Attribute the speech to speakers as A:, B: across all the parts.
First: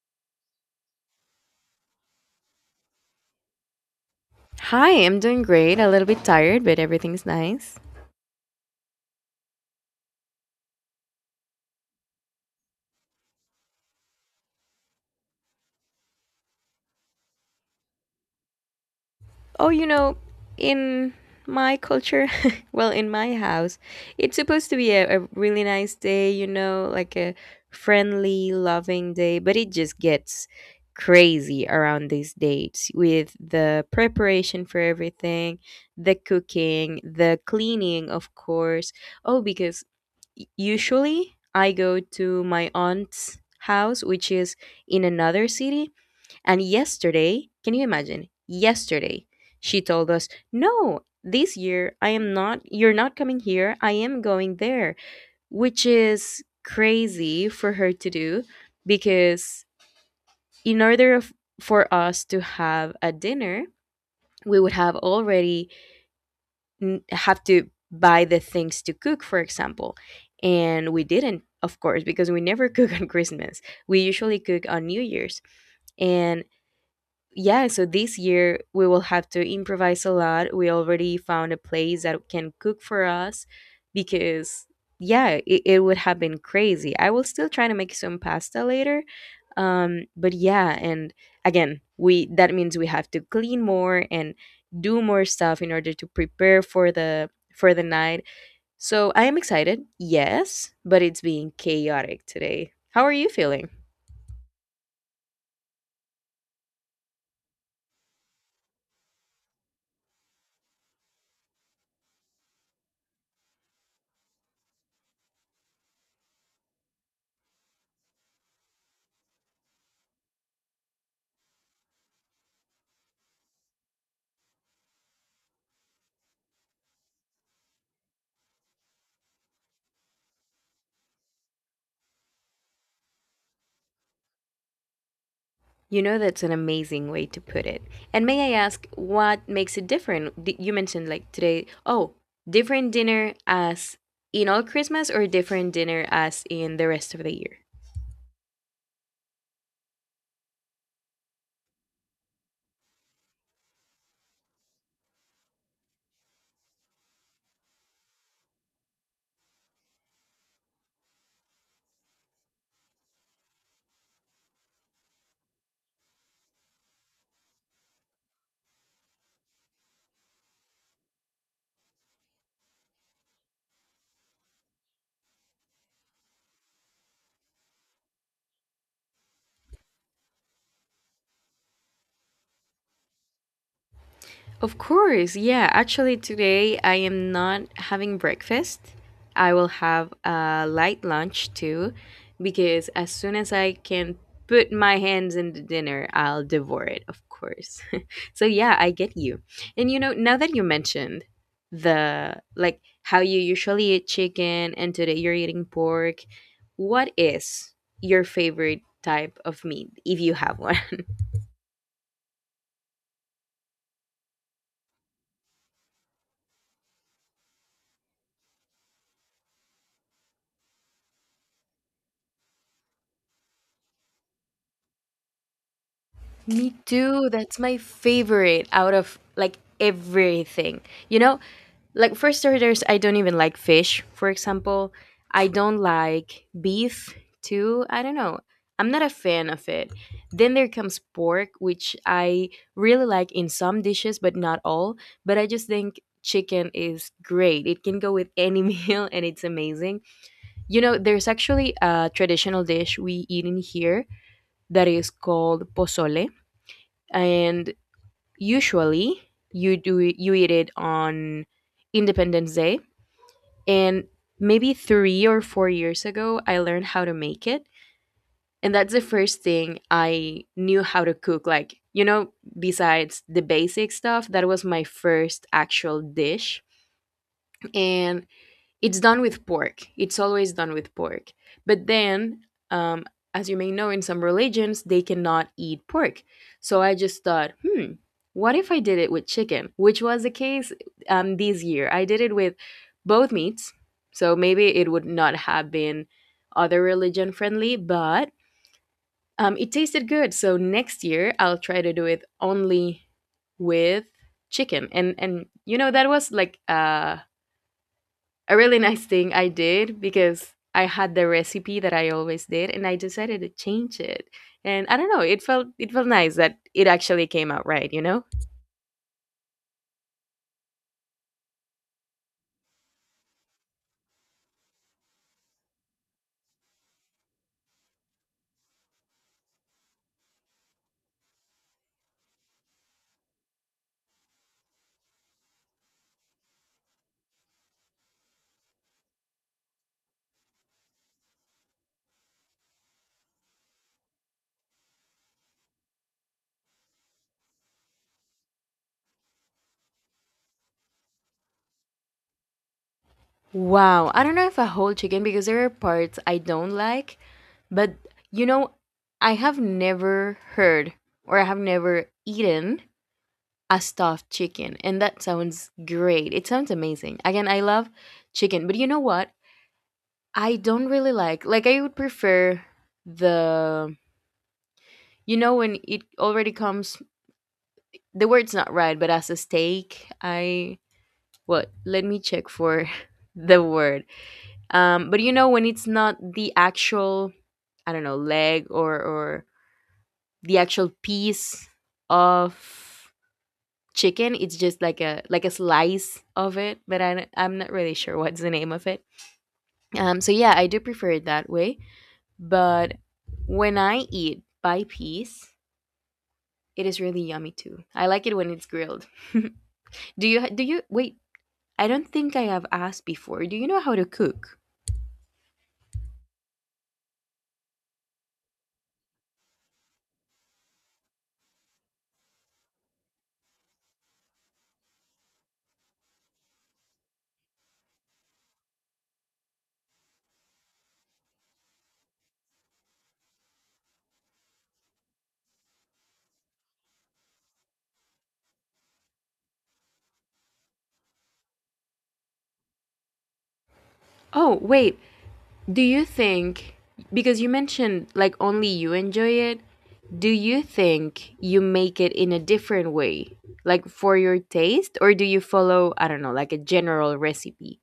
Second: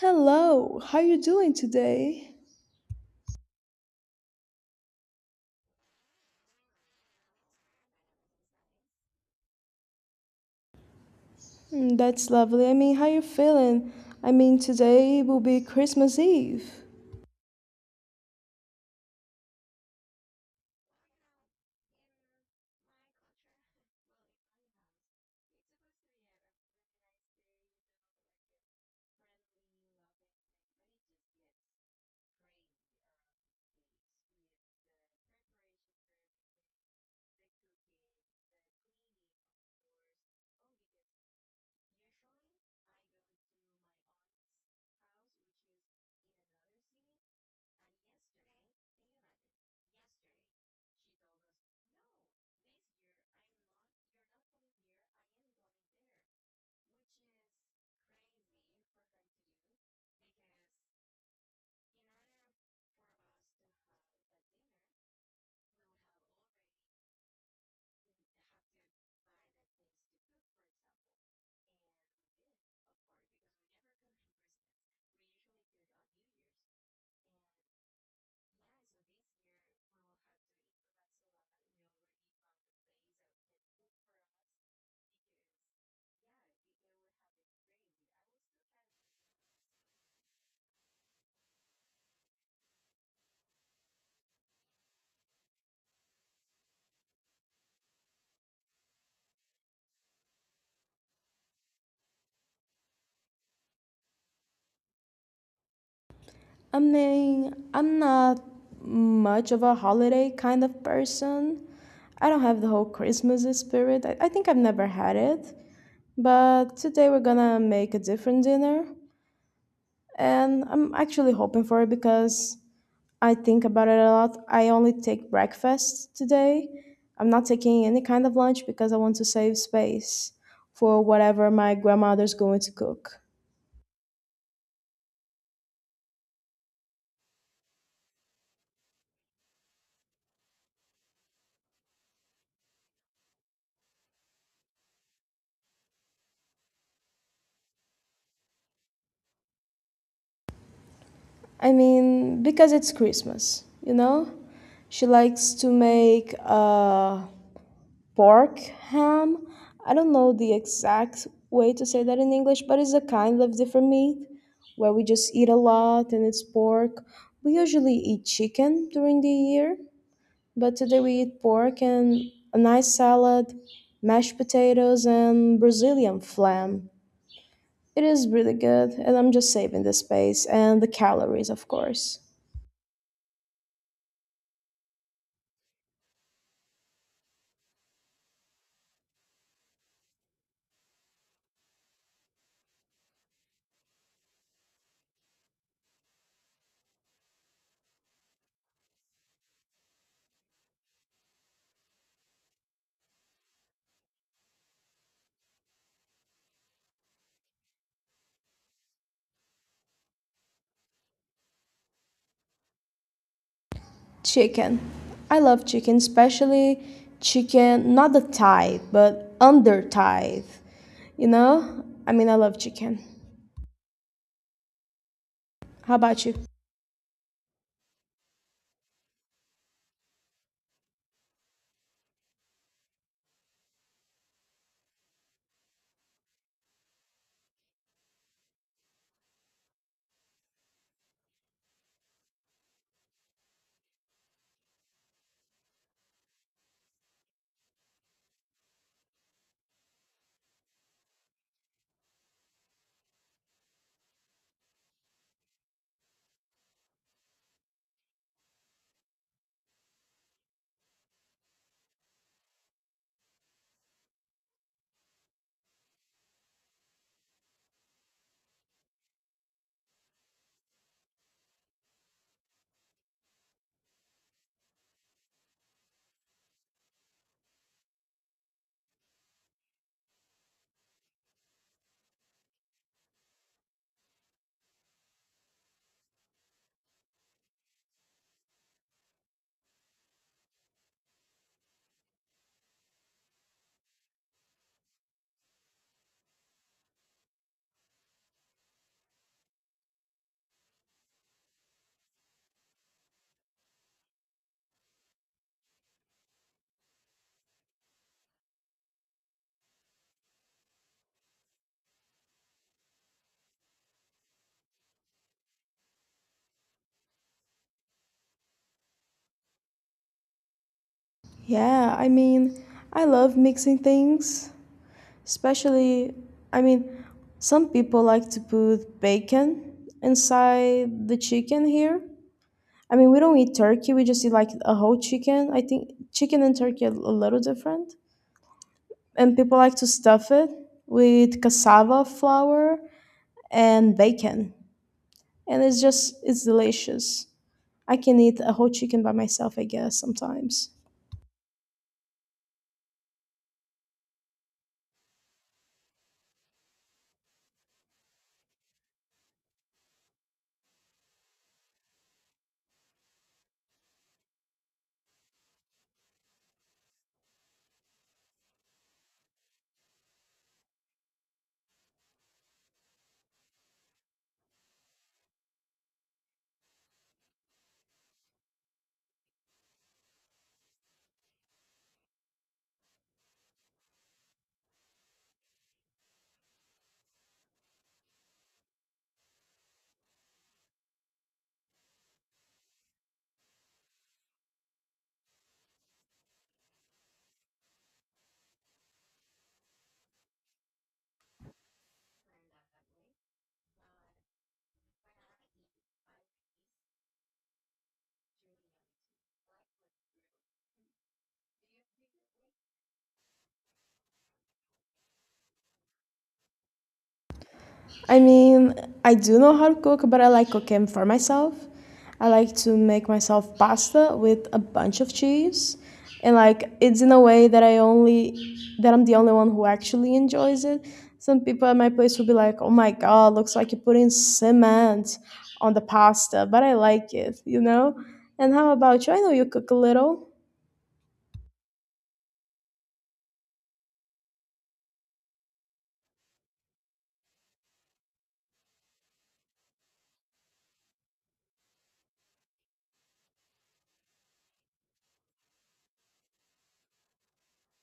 A: Hello, how you doing today?
B: Hi, I'm doing great. A little bit tired, but everything's nice.
A: Mm, that's lovely. I mean, how you feeling? I mean, today will be Christmas Eve.
B: Oh, you know, in my culture, well, in my house, it's supposed to be a really nice day, you know, like a friendly, loving day, but it just gets crazy around these dates with the preparation for everything, the cooking, the cleaning, of course. Oh, because usually I go to my aunt's house, which is in another city. And yesterday, can you imagine? Yesterday, she told us, "No, this year I am not you're not coming here. I am going there." Which is crazy for her to do because in order of, for us to have a dinner, we would have already have to buy the things to cook, for example. And we didn't, of course, because we never cook on Christmas. We usually cook on New Year's. And yeah, so this year we will have to improvise a lot. We already found a place that can cook for us, because yeah, it would have been crazy. I will still try to make some pasta later. But yeah, and again, we, that means we have to clean more and do more stuff in order to prepare for the night. So I am excited, yes, but it's being chaotic today. How are you feeling?
A: I mean, I'm not much of a holiday kind of person. I don't have the whole Christmas spirit. I think I've never had it. But today we're gonna make a different dinner. And I'm actually hoping for it because I think about it a lot. I only take breakfast today. I'm not taking any kind of lunch because I want to save space for whatever my grandmother's going to cook.
B: You know, that's an amazing way to put it. And may I ask what makes it different? You mentioned like today, oh, different dinner as in all Christmas or different dinner as in the rest of the year?
A: I mean, because it's Christmas, you know? She likes to make pork ham. I don't know the exact way to say that in English, but it's a kind of different meat where we just eat a lot and it's pork. We usually eat chicken during the year. But today we eat pork and a nice salad, mashed potatoes, and Brazilian flam. It is really good, and I'm just saving the space and the calories, of course.
B: Of course, yeah. Actually, today I am not having breakfast. I will have a light lunch too, because as soon as I can put my hands in the dinner, I'll devour it, of course. So, yeah, I get you. And you know, now that you mentioned the, like how you usually eat chicken and today you're eating pork, what is your favorite type of meat if you have one?
A: Chicken. I love chicken, especially chicken, not the thigh, but under thigh. You know? I mean, I love chicken. How about you?
B: Me too. That's my favorite out of like everything. You know, like first starters, I don't even like fish, for example. I don't like beef too. I don't know. I'm not a fan of it. Then there comes pork, which I really like in some dishes, but not all. But I just think chicken is great. It can go with any meal and it's amazing. You know, there's actually a traditional dish we eat in here that is called pozole, and usually you do it, you eat it on Independence Day. And maybe 3 or 4 years ago, I learned how to make it, and that's the first thing I knew how to cook. Like you know, besides the basic stuff, that was my first actual dish, and it's done with pork. It's always done with pork. But then, um, as you may know, in some religions, they cannot eat pork. So I just thought, hmm, what if I did it with chicken? Which was the case this year. I did it with both meats. So maybe it would not have been other religion friendly, but it tasted good. So next year, I'll try to do it only with chicken. And you know, that was like, a really nice thing I did because I had the recipe that I always did and I decided to change it. And I don't know, it felt nice that it actually came out right, you know?
A: Yeah, I mean, I love mixing things. Especially, I mean, some people like to put bacon inside the chicken here. I mean, we don't eat turkey, we just eat like a whole chicken. I think chicken and turkey are a little different. And people like to stuff it with cassava flour and bacon. And it's just, it's delicious. I can eat a whole chicken by myself, I guess, sometimes.
B: Wow, I don't know if a whole chicken, because there are parts I don't like, but you know, I have never heard or I have never eaten a stuffed chicken, and that sounds great. It sounds amazing. Again, I love chicken, but you know what? I don't really like. Like I would prefer the, you know, when it already comes, the word's not right, but as a steak, I what? Let me check for the word. But you know when it's not the actual, I don't know, leg or the actual piece of chicken, it's just like a slice of it, but I'm not really sure what's the name of it. So yeah, I do prefer it that way, but when I eat by piece, it is really yummy too. I like it when it's grilled. Do you wait? I don't think I have asked before. Do you know how to cook?
A: I mean, I do know how to cook, but I like cooking for myself. I like to make myself pasta with a bunch of cheese. And like it's in a way that I'm the only one who actually enjoys it. Some people at my place will be like, "Oh my god, looks like you are putting cement on the pasta," but I like it, you know? And how about you? I know you cook a little.
B: Oh, wait. Do you think, because you mentioned like only you enjoy it, do you think you make it in a different way? Like for your taste, or do you follow, I don't know, like a general recipe?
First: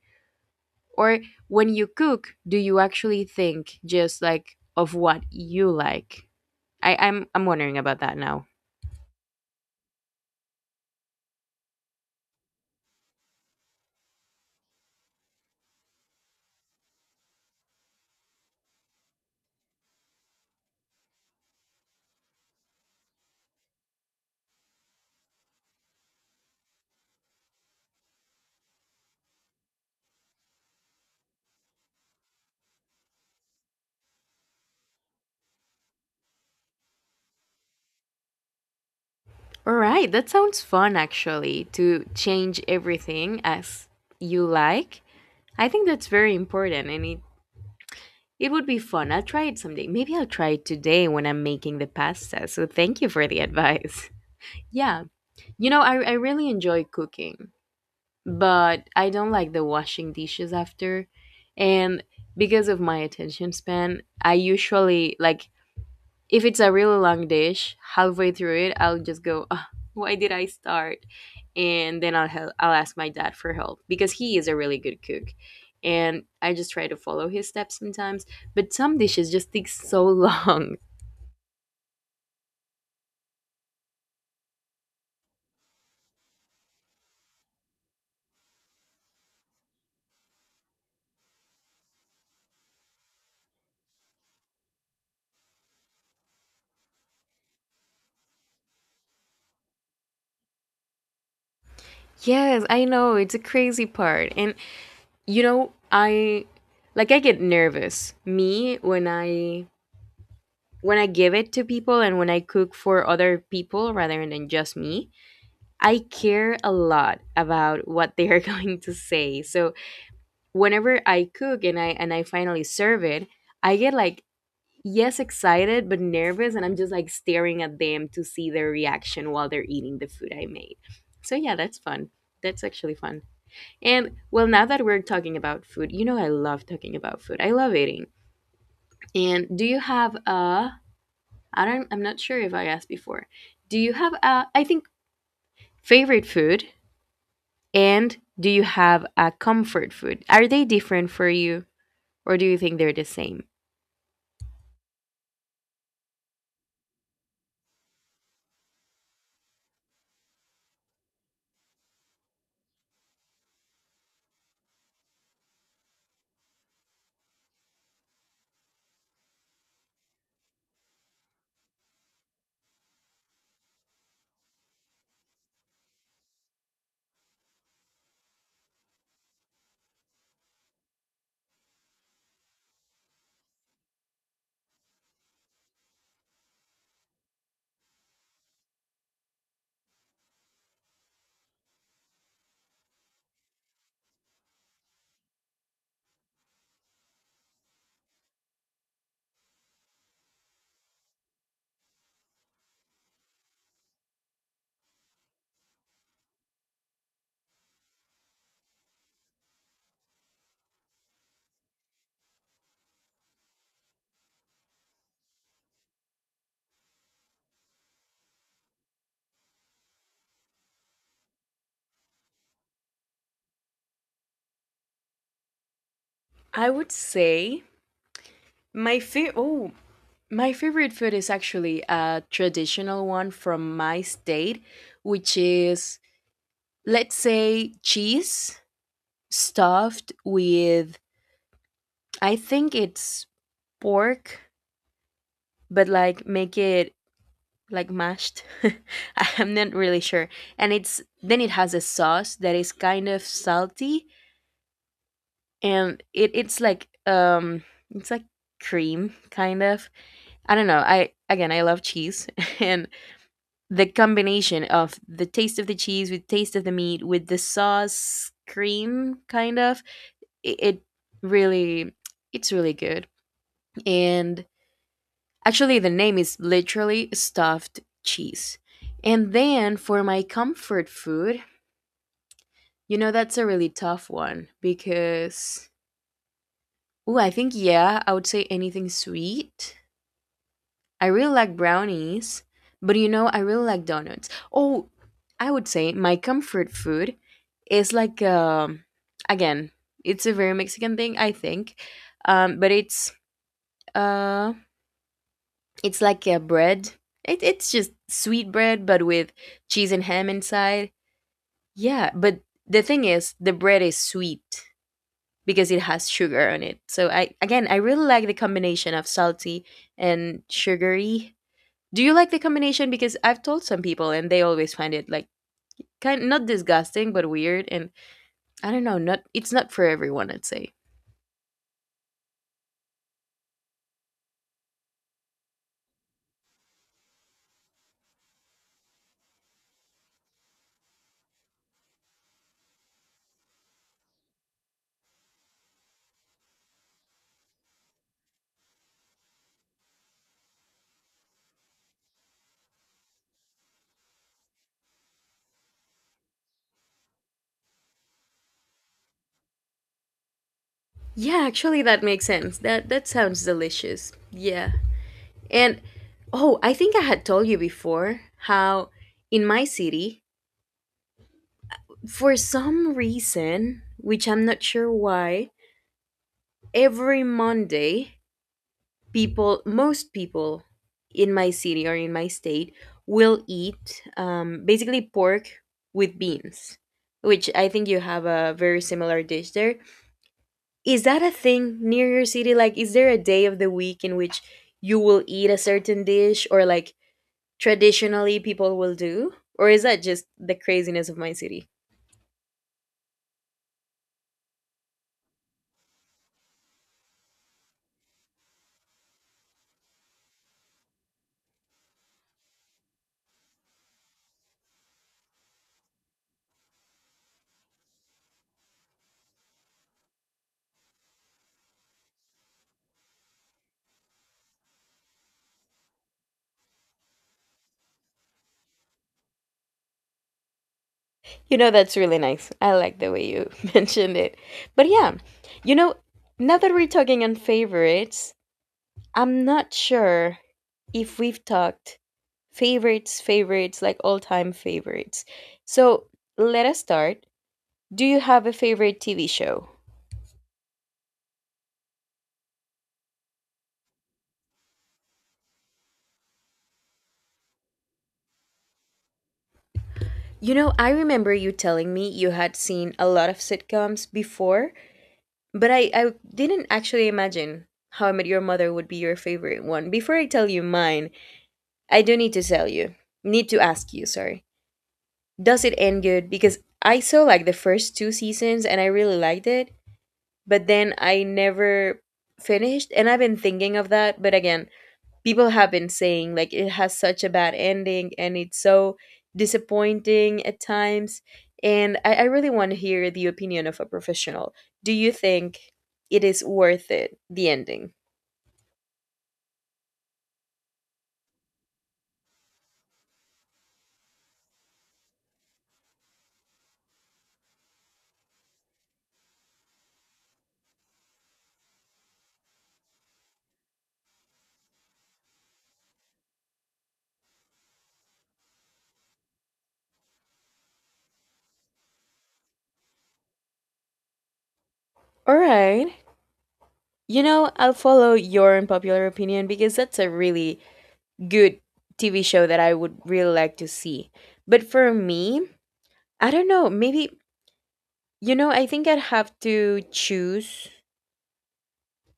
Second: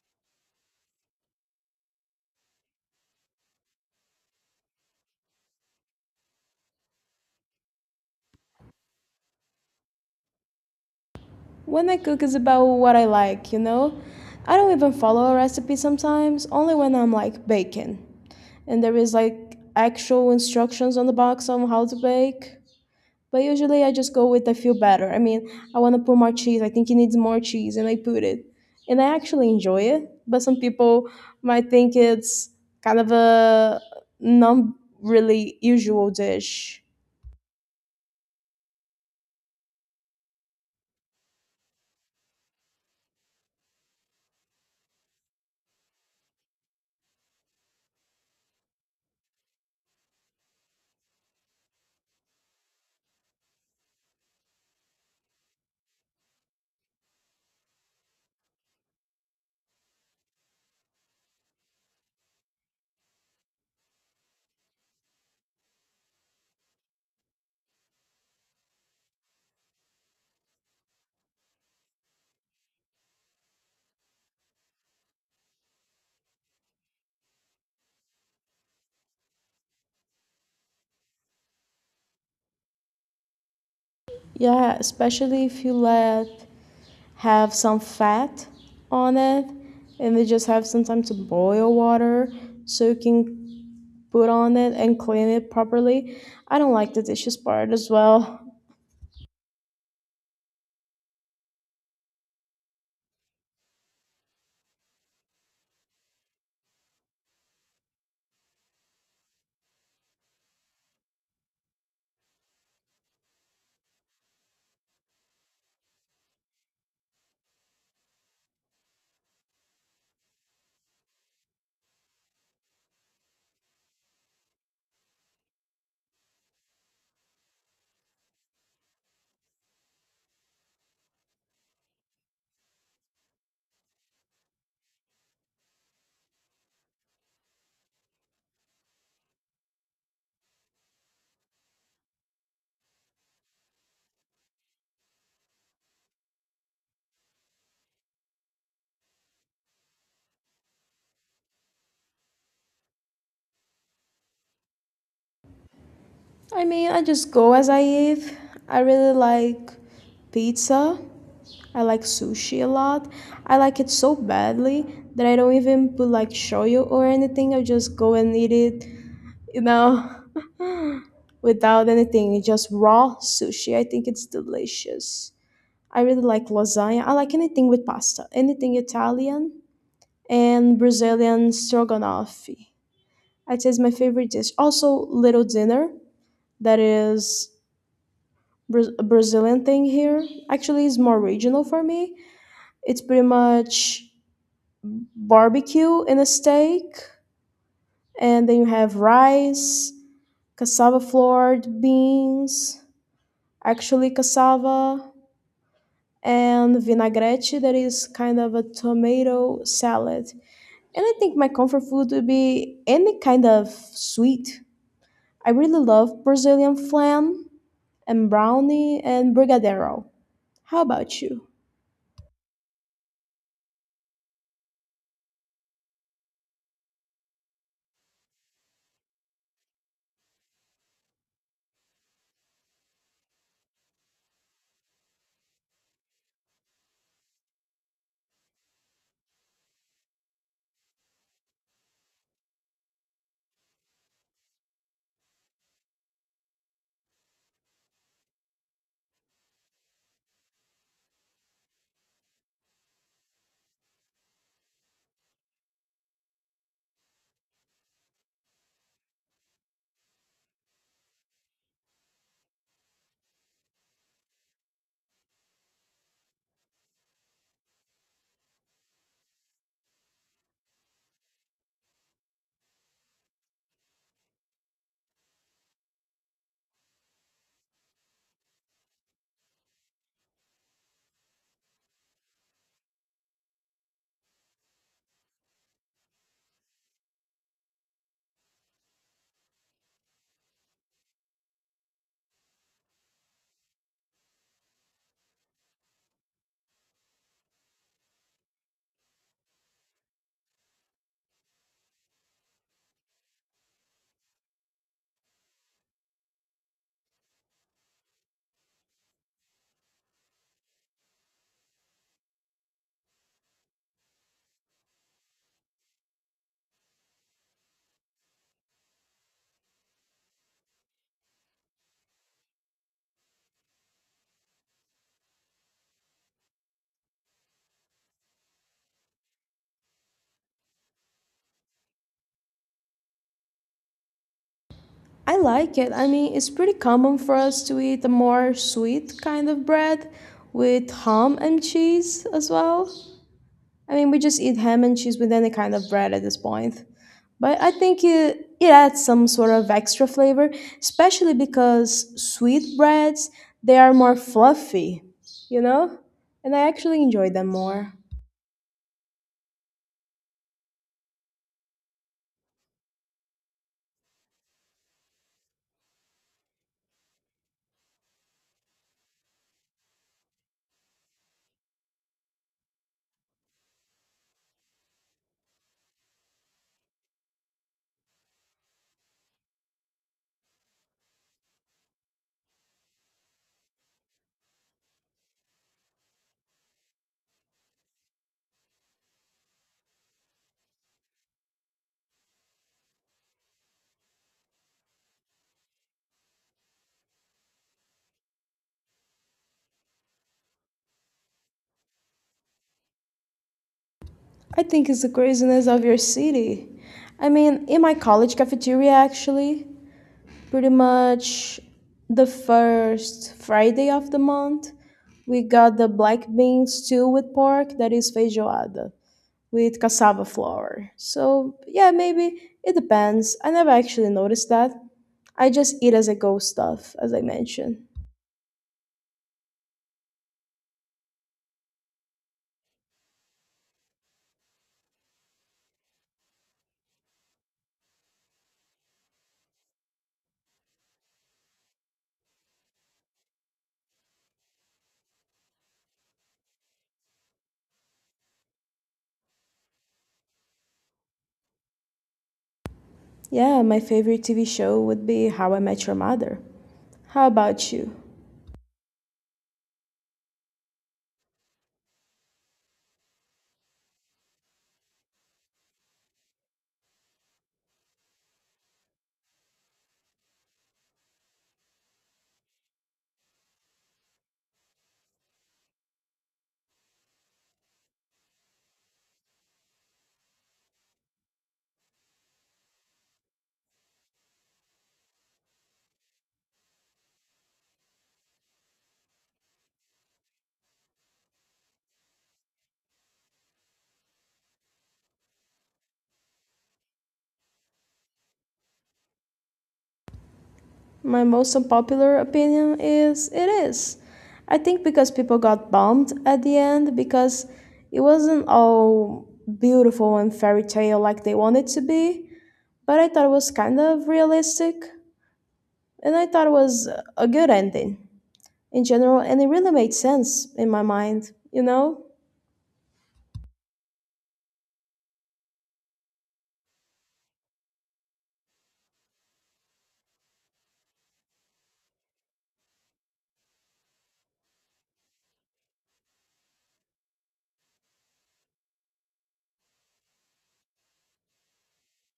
B: Or when you cook, do you actually think just like of what you like? I'm wondering about that now.
A: When I cook is about what I like, you know? I don't even follow a recipe sometimes, only when I'm like baking, and there is like actual instructions on the box on how to bake. But usually I just go with I feel better. I mean, I want to put more cheese. I think it needs more cheese, and I put it, and I actually enjoy it. But some people might think it's kind of a not really usual dish.
B: All right, that sounds fun actually, to change everything as you like. I think that's very important and it would be fun. I'll try it someday. Maybe I'll try it today when I'm making the pasta. So thank you for the advice. Yeah, you know, I really enjoy cooking, but I don't like the washing dishes after. And because of my attention span, I usually like if it's a really long dish, halfway through it, I'll just go, "Ugh, why did I start?" And then I'll help, I'll ask my dad for help because he is a really good cook, and I just try to follow his steps sometimes. But some dishes just take so long.
A: Yeah, especially if you let have some fat on it and they just have some time to boil water so you can put on it and clean it properly. I don't like the dishes part as well.
B: Yes, I know it's a crazy part, and you know I, like, I get nervous. Me when I, when I give it to people and when I cook for other people rather than just me, I care a lot about what they are going to say. So whenever I cook and I, and I finally serve it, I get like, yes, excited but nervous, and I'm just like staring at them to see their reaction while they're eating the food I made. So yeah, that's fun. That's actually fun. And well, now that we're talking about food, you know I love talking about food. I love eating. And do you have a, I don't, I'm not sure if I asked before. Do you have a, I think, favorite food? And do you have a comfort food? Are they different for you, or do you think they're the same?
A: I mean, I just go as I eat. I really like pizza. I like sushi a lot. I like it so badly that I don't even put like shoyu or anything. I just go and eat it, you know, without anything, just raw sushi. I think it's delicious. I really like lasagna. I like anything with pasta, anything Italian and Brazilian stroganoff. I'd say it's my favorite dish. Also, little dinner that is a Brazilian thing here. Actually, it's more regional for me. It's pretty much barbecue and a steak, and then you have rice, cassava flour, beans, actually cassava, and vinaigrette that is kind of a tomato salad. And I think my comfort food would be any kind of sweet. I really love Brazilian flan and brownie and brigadeiro. How about you?
B: I would say my fa- oh my favorite food is actually a traditional one from my state, which is, let's say, cheese stuffed with, I think it's pork, but like make it like mashed. I'm not really sure. And it's, then it has a sauce that is kind of salty, and it's like it's like cream kind of, I don't know, I, again, I love cheese and the combination of the taste of the cheese with taste of the meat with the sauce cream kind of, it really, it's really good. And actually the name is literally stuffed cheese. And then for my comfort food, you know, that's a really tough one, because oh, I think, yeah, I would say anything sweet. I really like brownies, but you know, I really like donuts. Oh, I would say my comfort food is like, again, it's a very Mexican thing, I think. But uh it's like a bread. It, it's just sweet bread but with cheese and ham inside. Yeah, but the thing is the bread is sweet because it has sugar on it. So I, again, I really like the combination of salty and sugary. Do you like the combination? Because I've told some people and they always find it like kind, not disgusting but weird, and I don't know, not, it's not for everyone, I'd say.
A: I like it. I mean, it's pretty common for us to eat a more sweet kind of bread with ham and cheese as well. I mean, we just eat ham and cheese with any kind of bread at this point. But I think it adds some sort of extra flavor, especially because sweet breads, they are more fluffy, you know? And I actually enjoy them more.
B: Yeah, actually that makes sense. That, that sounds delicious. Yeah. And oh, I think I had told you before how in my city, for some reason, which I'm not sure why, every Monday people, most people in my city or in my state will eat basically pork with beans, which I think you have a very similar dish there. Is that a thing near your city, like, is there a day of the week in which you will eat a certain dish or like traditionally people will do, or is that just the craziness of my city?
A: I think it's the craziness of your city. I mean, in my college cafeteria, actually, pretty much the first Friday of the month, we got the black bean stew with pork that is feijoada, with cassava flour. So, yeah, maybe it depends. I never actually noticed that. I just eat as I go stuff, as I mentioned.
B: You know, that's really nice. I like the way you mentioned it. But yeah, you know, now that we're talking on favorites, I'm not sure if we've talked favorites, favorites, like all time favorites. So let us start. Do you have a favorite TV show?
A: Yeah, my favorite TV show would be How I Met Your Mother. How about you?
B: You know, I remember you telling me you had seen a lot of sitcoms before, but I didn't actually imagine How I Met Your Mother would be your favorite one. Before I tell you mine, I do need to tell you, need to ask you, sorry. Does it end good? Because I saw like the first two seasons and I really liked it, but then I never finished. And I've been thinking of that. But again, people have been saying like it has such a bad ending and it's so disappointing at times. And I really want to hear the opinion of a professional. Do you think it is worth it, the ending?
A: My most unpopular opinion is it is. I think because people got bummed at the end because it wasn't all beautiful and fairy tale like they wanted to be, but I thought it was kind of realistic and I thought it was a good ending in general, and it really made sense in my mind, you know?
B: All right. You know, I'll follow your unpopular opinion because that's a really good TV show that I would really like to see. But for me, I don't know, maybe. You know, I think I'd have to choose,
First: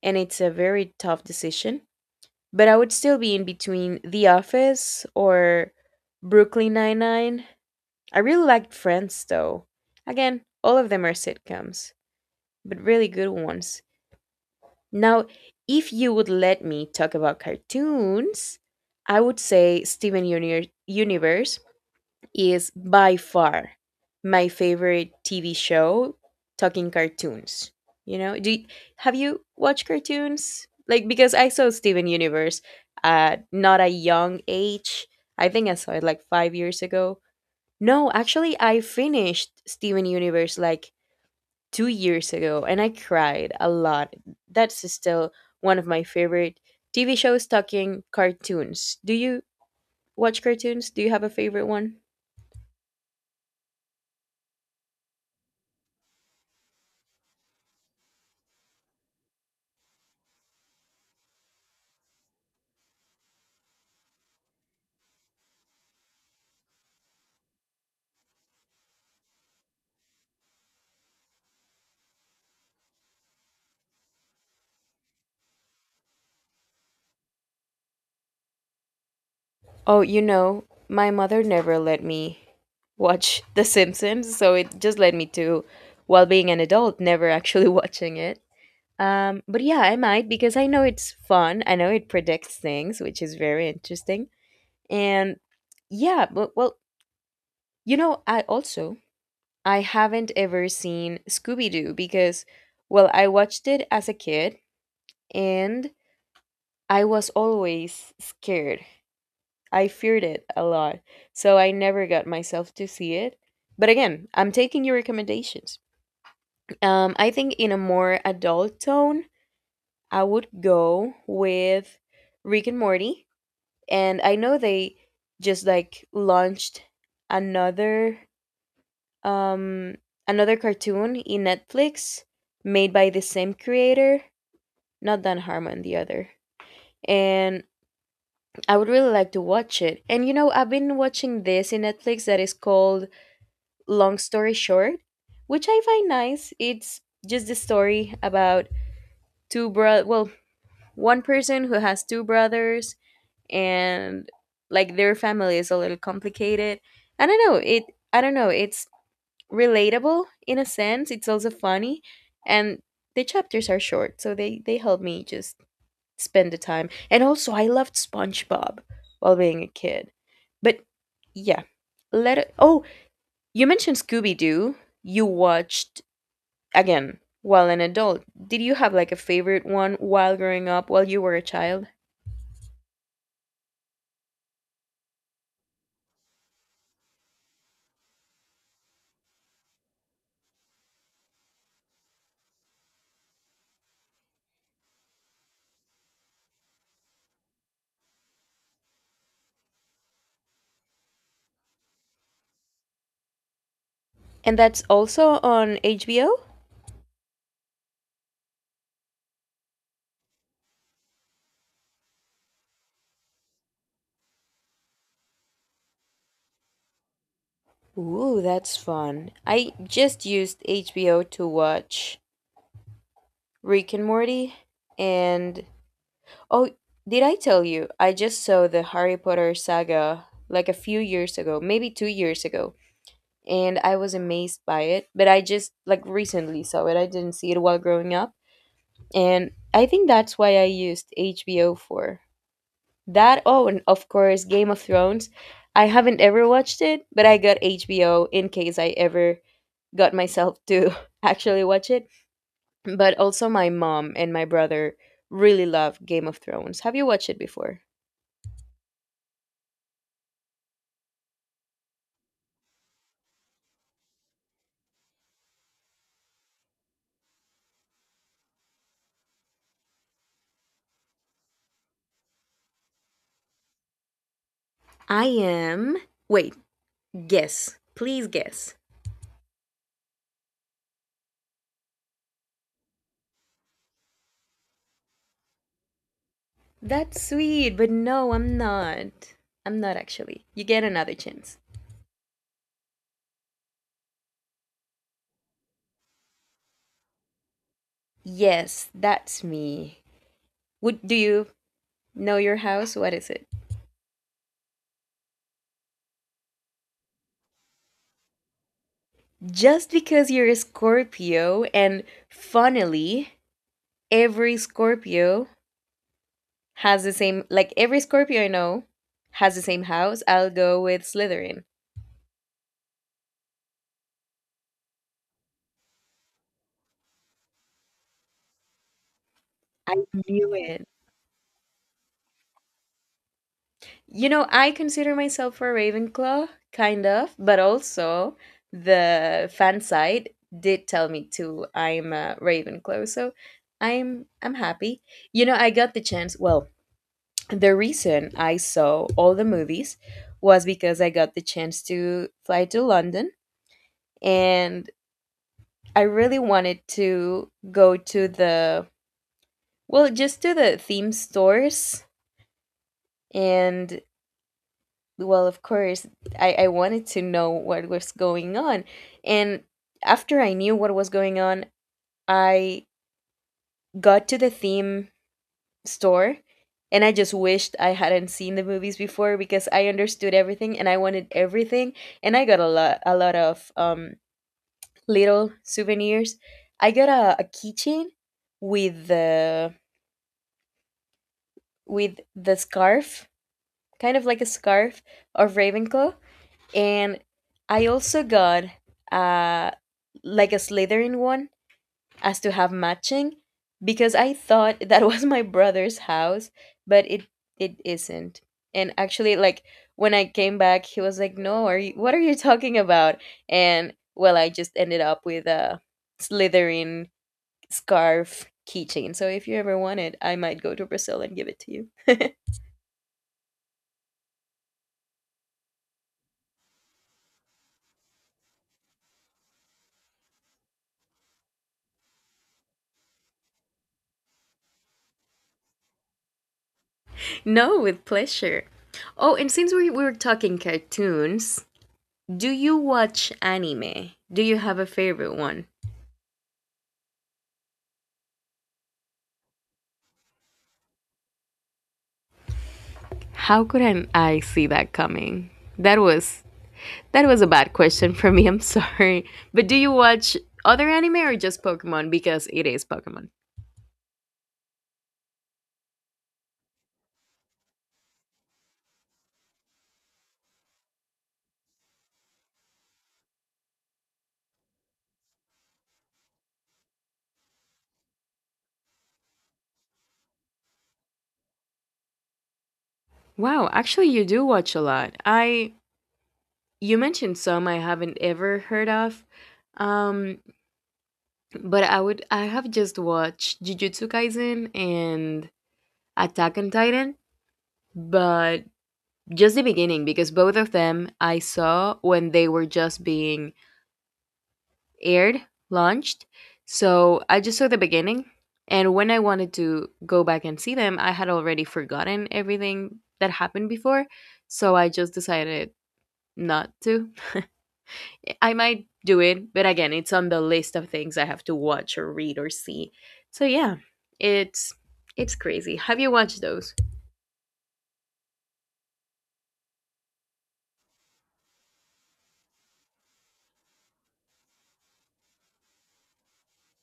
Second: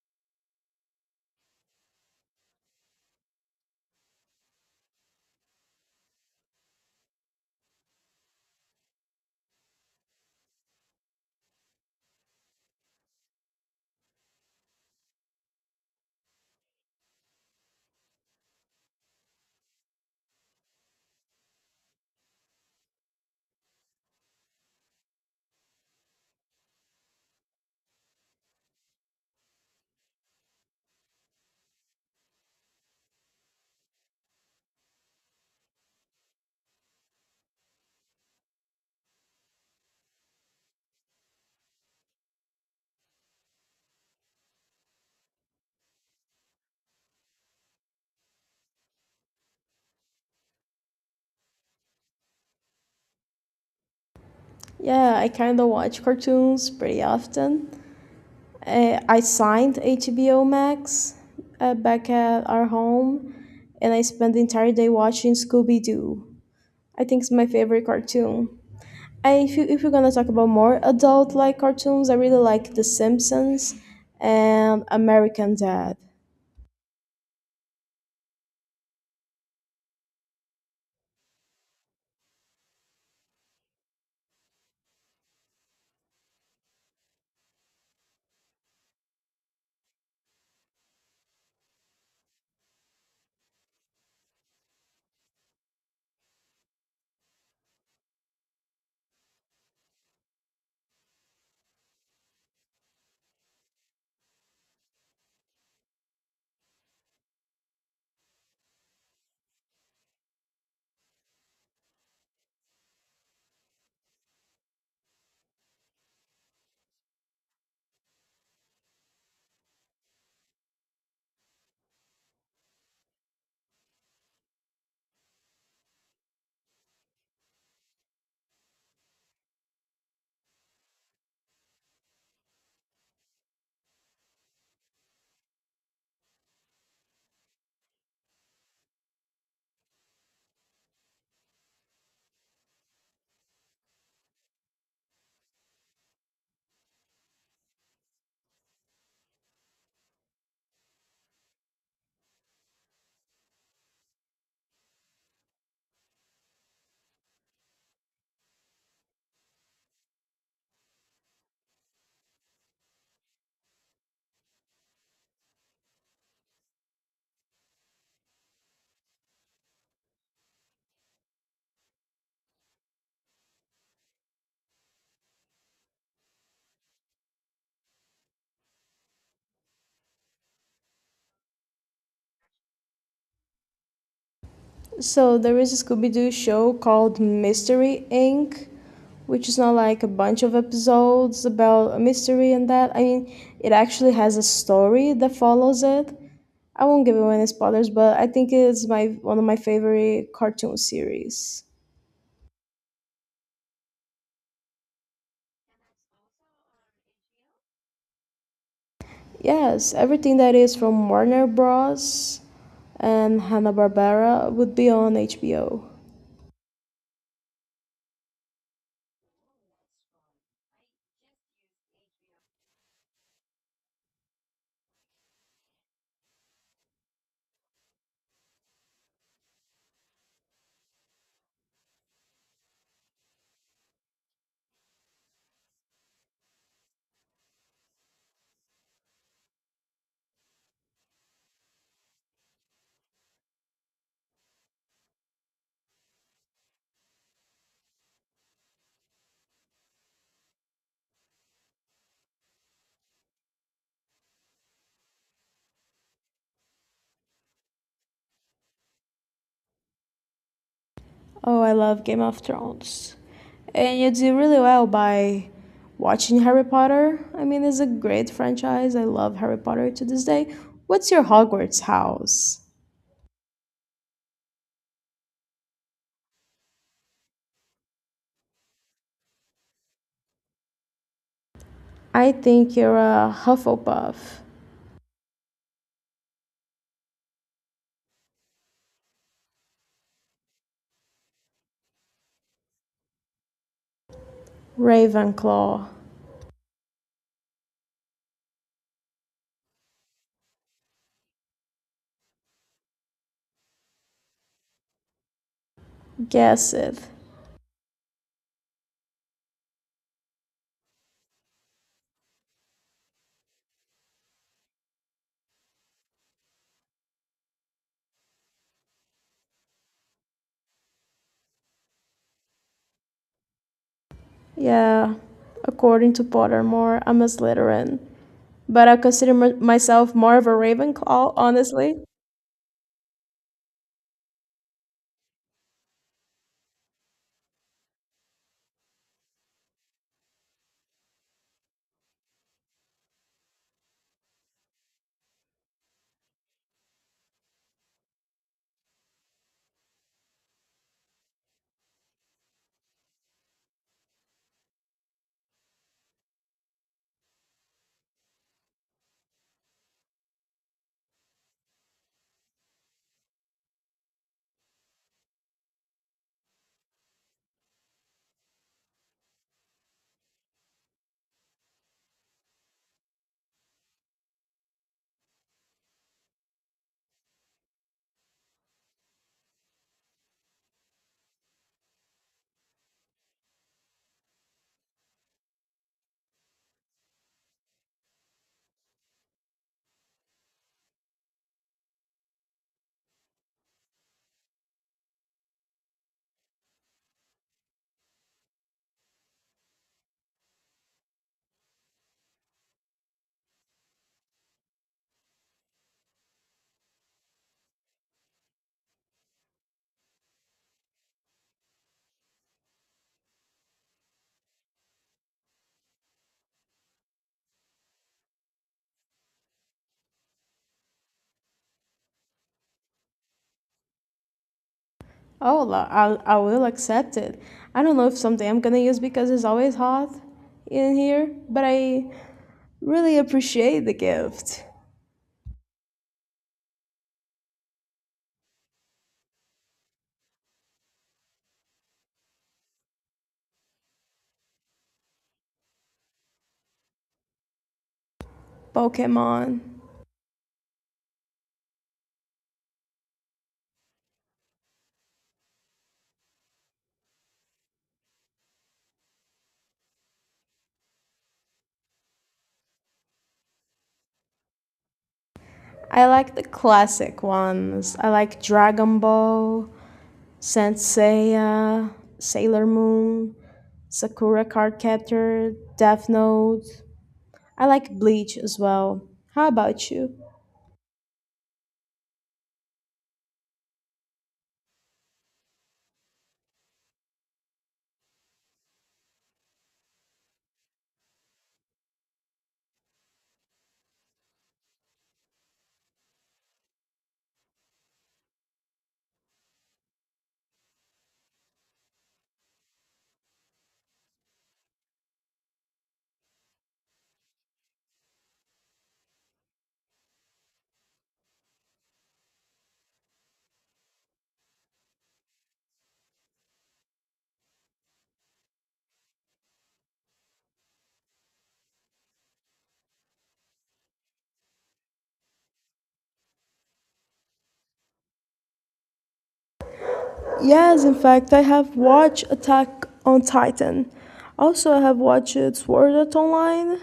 B: and it's a very tough decision, but I would still be in between The Office or Brooklyn Nine-Nine. I really liked Friends, though. Again, all of them are sitcoms, but really good ones. Now, if you would let me talk about cartoons, I would say Steven Universe is by far my favorite TV show talking cartoons. You know, have you watched cartoons? Like because I saw Steven Universe at not a young age. I think I saw it like 5 years ago. No, actually I finished Steven Universe like 2 years ago and I cried a lot. That's still one of my favorite TV shows talking cartoons. Do you watch cartoons? Do you have a favorite one?
A: Yeah, I kind of watch cartoons pretty often. I signed HBO Max back at our home, and I spent the entire day watching Scooby Doo. I think it's my favorite cartoon. I, if, you, if you're gonna talk about more adult like cartoons, I really like The Simpsons and American Dad.
B: Oh, you know, my mother never let me watch The Simpsons, so it just led me to, while being an adult, never actually watching it. But yeah, I might because I know it's fun. I know it predicts things, which is very interesting. And yeah, but well, you know, I also I haven't ever seen Scooby Doo because, well, I watched it as a kid and I was always scared. I feared it a lot, so I never got myself to see it. But again, I'm taking your recommendations. I think in a more adult tone, I would go with Rick and Morty. And I know they just like launched another um another cartoon in Netflix made by the same creator, not Dan Harmon, the other. And I would really like to watch it. And you know, I've been watching this in Netflix that is called Long Story Short, which I find nice. It's just the story about two bro well, one person who has two brothers and like their family is a little complicated. I don't know, it I don't know, it's relatable in a sense. It's also funny, and the chapters are short, so they help me just spend the time. And also I loved SpongeBob while being a kid. But yeah, oh, you mentioned Scooby Doo. You watched again while an adult, did you have like a favorite one while growing up, while you were a child?
A: So there is a Scooby Doo show called Mystery Inc., which is not like a bunch of episodes about a mystery and that. I mean, it actually has a story that follows it. I won't give away any spoilers, but I think it's my one of my favorite cartoon series.
B: And that's also on HBO?
A: Yes, everything that is from Warner Bros. And Hanna Barbera would be on HBO.
B: Ooh, that's fun. I just used HBO to watch Rick and Morty. And oh, did I tell you I just saw the Harry Potter saga like a few years ago, maybe 2 years ago? And I was amazed by it, but I just like recently saw it. I didn't see it while growing up, and I think that's why I used HBO for that. Oh, and of course, Game of Thrones. I haven't ever watched it, but I got HBO in case I ever got myself to actually watch it. But also, my mom and my brother really love Game of Thrones. Have you watched it before?
A: Oh, I love Game of Thrones. And you do really well by watching Harry Potter. I mean, it's a great franchise. I love Harry Potter to this day. What's your Hogwarts house?
B: I am. Wait, guess. Please guess.
A: I think you're a Hufflepuff.
B: That's sweet, but no, I'm not. I'm not actually. You get another chance.
A: Ravenclaw.
B: Yes, that's me. Would do you know your house? What is it?
A: Guess it.
B: Just because you're a Scorpio, and funnily, every Scorpio has the same, like every Scorpio I know has the same house, I'll go with Slytherin.
A: Yeah, according to Pottermore, I'm a Slytherin. But I consider
B: I
A: myself more of a
B: knew it.
A: Ravenclaw, honestly.
B: You know, I consider myself a Ravenclaw, kind of, but also the fan side did tell me too I'm a Ravenclaw, so I'm happy. You know, I got the chance. Well, the reason I saw all the movies was because I got the chance to fly to London and I really wanted to go to the, well, just to the theme stores, and well of course I wanted to know what was going on, and after I knew what was going on I got to the theme store, and I just wished I hadn't seen the movies before because I understood everything and I wanted everything. And I got a lot of little souvenirs. I got a keychain with the with the scarf, kind of like a scarf of Ravenclaw, and I also got uh like a Slytherin one as to have matching because I thought that was my brother's house, but it isn't. And actually, like when I came back, he was like, "No, are you? What are you talking about?" And well, I just ended up with a Slytherin scarf keychain. So if you ever want it, I might go to Brazil and give it to you.
A: Oh, I will accept it. I don't know if someday I'm gonna use because it's always hot in here, but I really appreciate the gift.
B: No, with pleasure. Oh, and since we were talking cartoons, do you watch anime? Do you have a favorite one?
A: Pokemon.
B: How couldn't I see that coming? That was that was a bad question for me. I'm sorry. But do you watch other anime or just Pokemon because it is Pokemon?
A: I like the classic ones. I like Dragon Ball, Senseiya, Sailor Moon, Sakura Card Captor, Death Note. I like Bleach as well. How about you?
B: Wow, actually you do watch a lot. I, you mentioned some I haven't ever heard of. Um but I would, I have just watched Jujutsu Kaisen and Attack on Titan, but just the beginning because both of them I saw when they were just being aired launched. So I just saw the beginning. And when I wanted to go back and see them, I had already forgotten everything that happened before. So I just decided not to. I might do it, but again, it's on the list of things I have to watch or read or see. So yeah, it's it's crazy. Have you watched those?
A: Yes, in fact, I have watched Attack on Titan. Also, I have watched Sword Art Online.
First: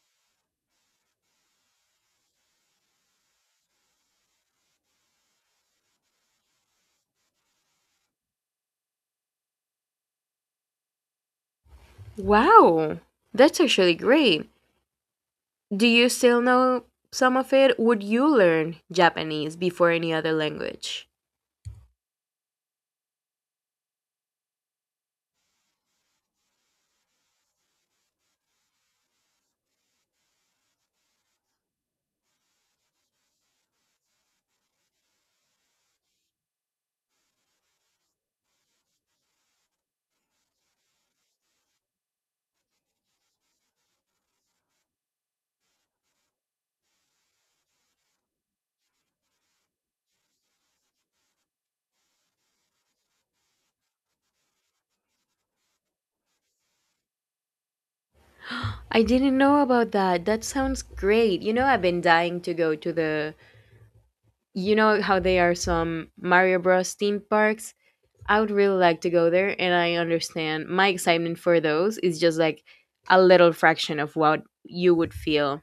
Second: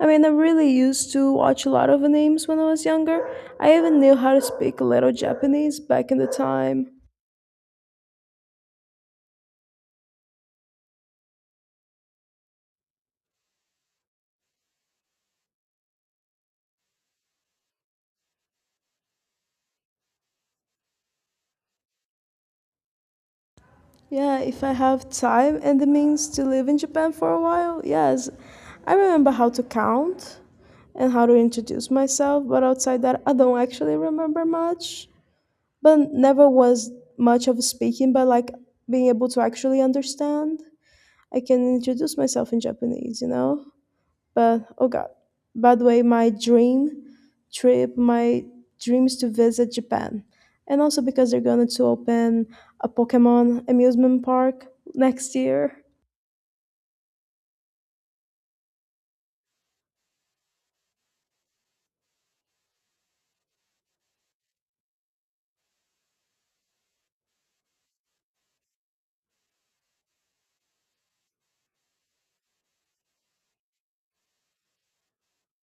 A: I mean, I really used to watch a lot of animes when I was younger. I even knew how to speak a little Japanese back in the time.
B: Wow. That's actually great. Do you still know some of it? Would you learn Japanese before any other language?
A: Yeah, if I have time and the means to live in Japan for a while, yes. I remember how to count and how to introduce myself, but outside that, I don't actually remember much. But never was much of speaking, but like being able to actually understand. I can introduce myself in Japanese, you know? But oh god. By the way, my dream trip, my dream is to visit Japan. And also because they're going to open a Pokemon amusement park next year.
B: I didn't know about that. That sounds great. You know, I've been dying to go to the. You know how they are some Mario Bros. Theme parks? I would really like to go there, and I understand my excitement for those is just like a little fraction of what you would feel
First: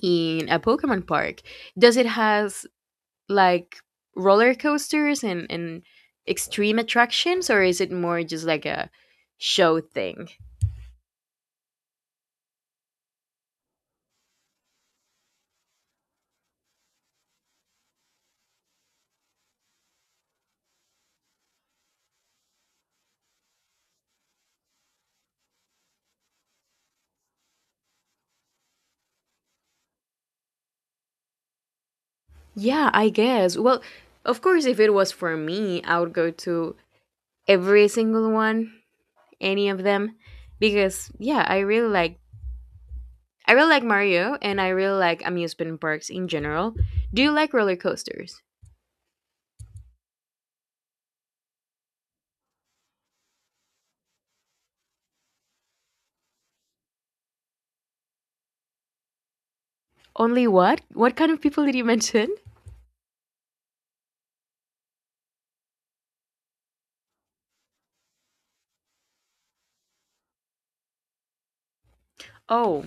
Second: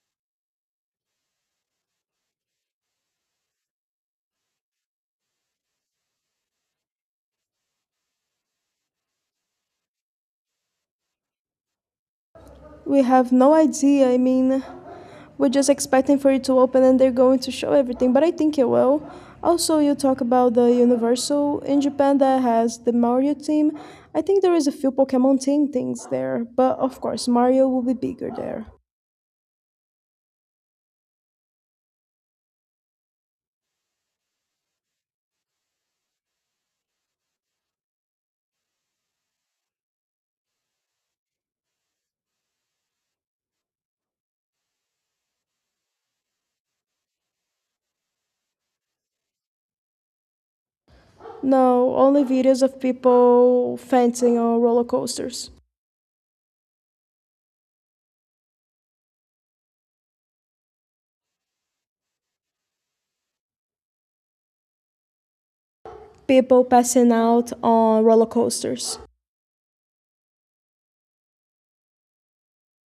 B: in a Pokemon park. Does it has like roller coasters and extreme attractions, or is it more just like a show thing?
A: We have no idea. I mean, we're just expecting for it to open and they're going to show everything, but I think it will. Also, you talk about the Universal in Japan that has the Mario team. I think there is a few Pokemon team things there, but of course, Mario will be bigger there.
B: Yeah, I guess. Well, of course, if it was for me, I would go to every single one, any of them, because yeah, I really like, I really like Mario, and I really like amusement parks in general. Do you like roller coasters?
A: No, only videos of people fencing on roller coasters.
B: Only what? What kind of people did you mention?
A: People passing out on roller coasters.
B: Oh,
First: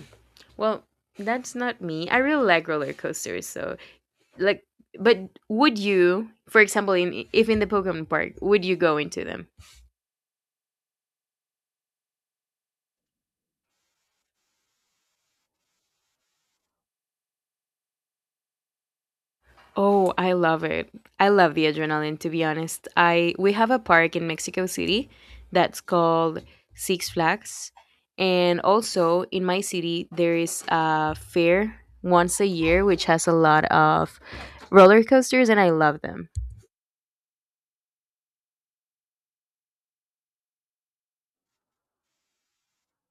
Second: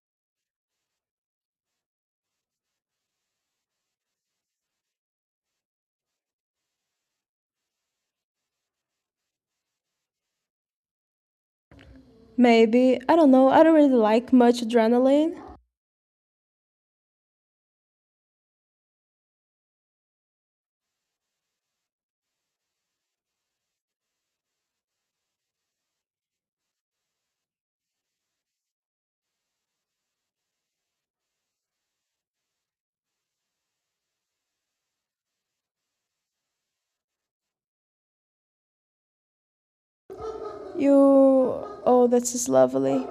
B: well, that's not me. I really like roller coasters, so like, but would you, for example, in if in the Pokemon Park, would you go into them?
A: Maybe. I don't know. I don't really like much adrenaline.
B: Oh, I love it. I love the adrenaline to be honest. I we have a park in Mexico City that's called Six Flags. And also in my city there is a fair once a year which has a lot of roller coasters and I love them.
A: You. Oh, this is lovely.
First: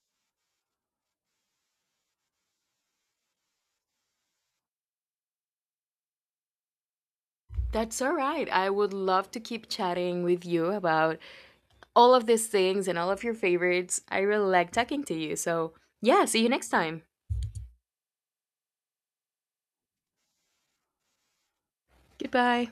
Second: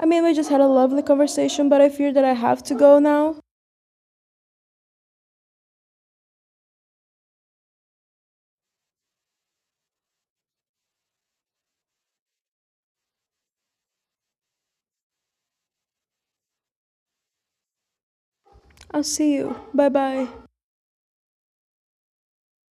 A: I mean, we just had a lovely conversation, but I fear that I have to go now.
B: That's all right. I would love to keep chatting with you about all of these things and all of your favorites. I really like talking to you. So, yeah, see you next time.
A: I'll see you. Bye bye.
B: Goodbye.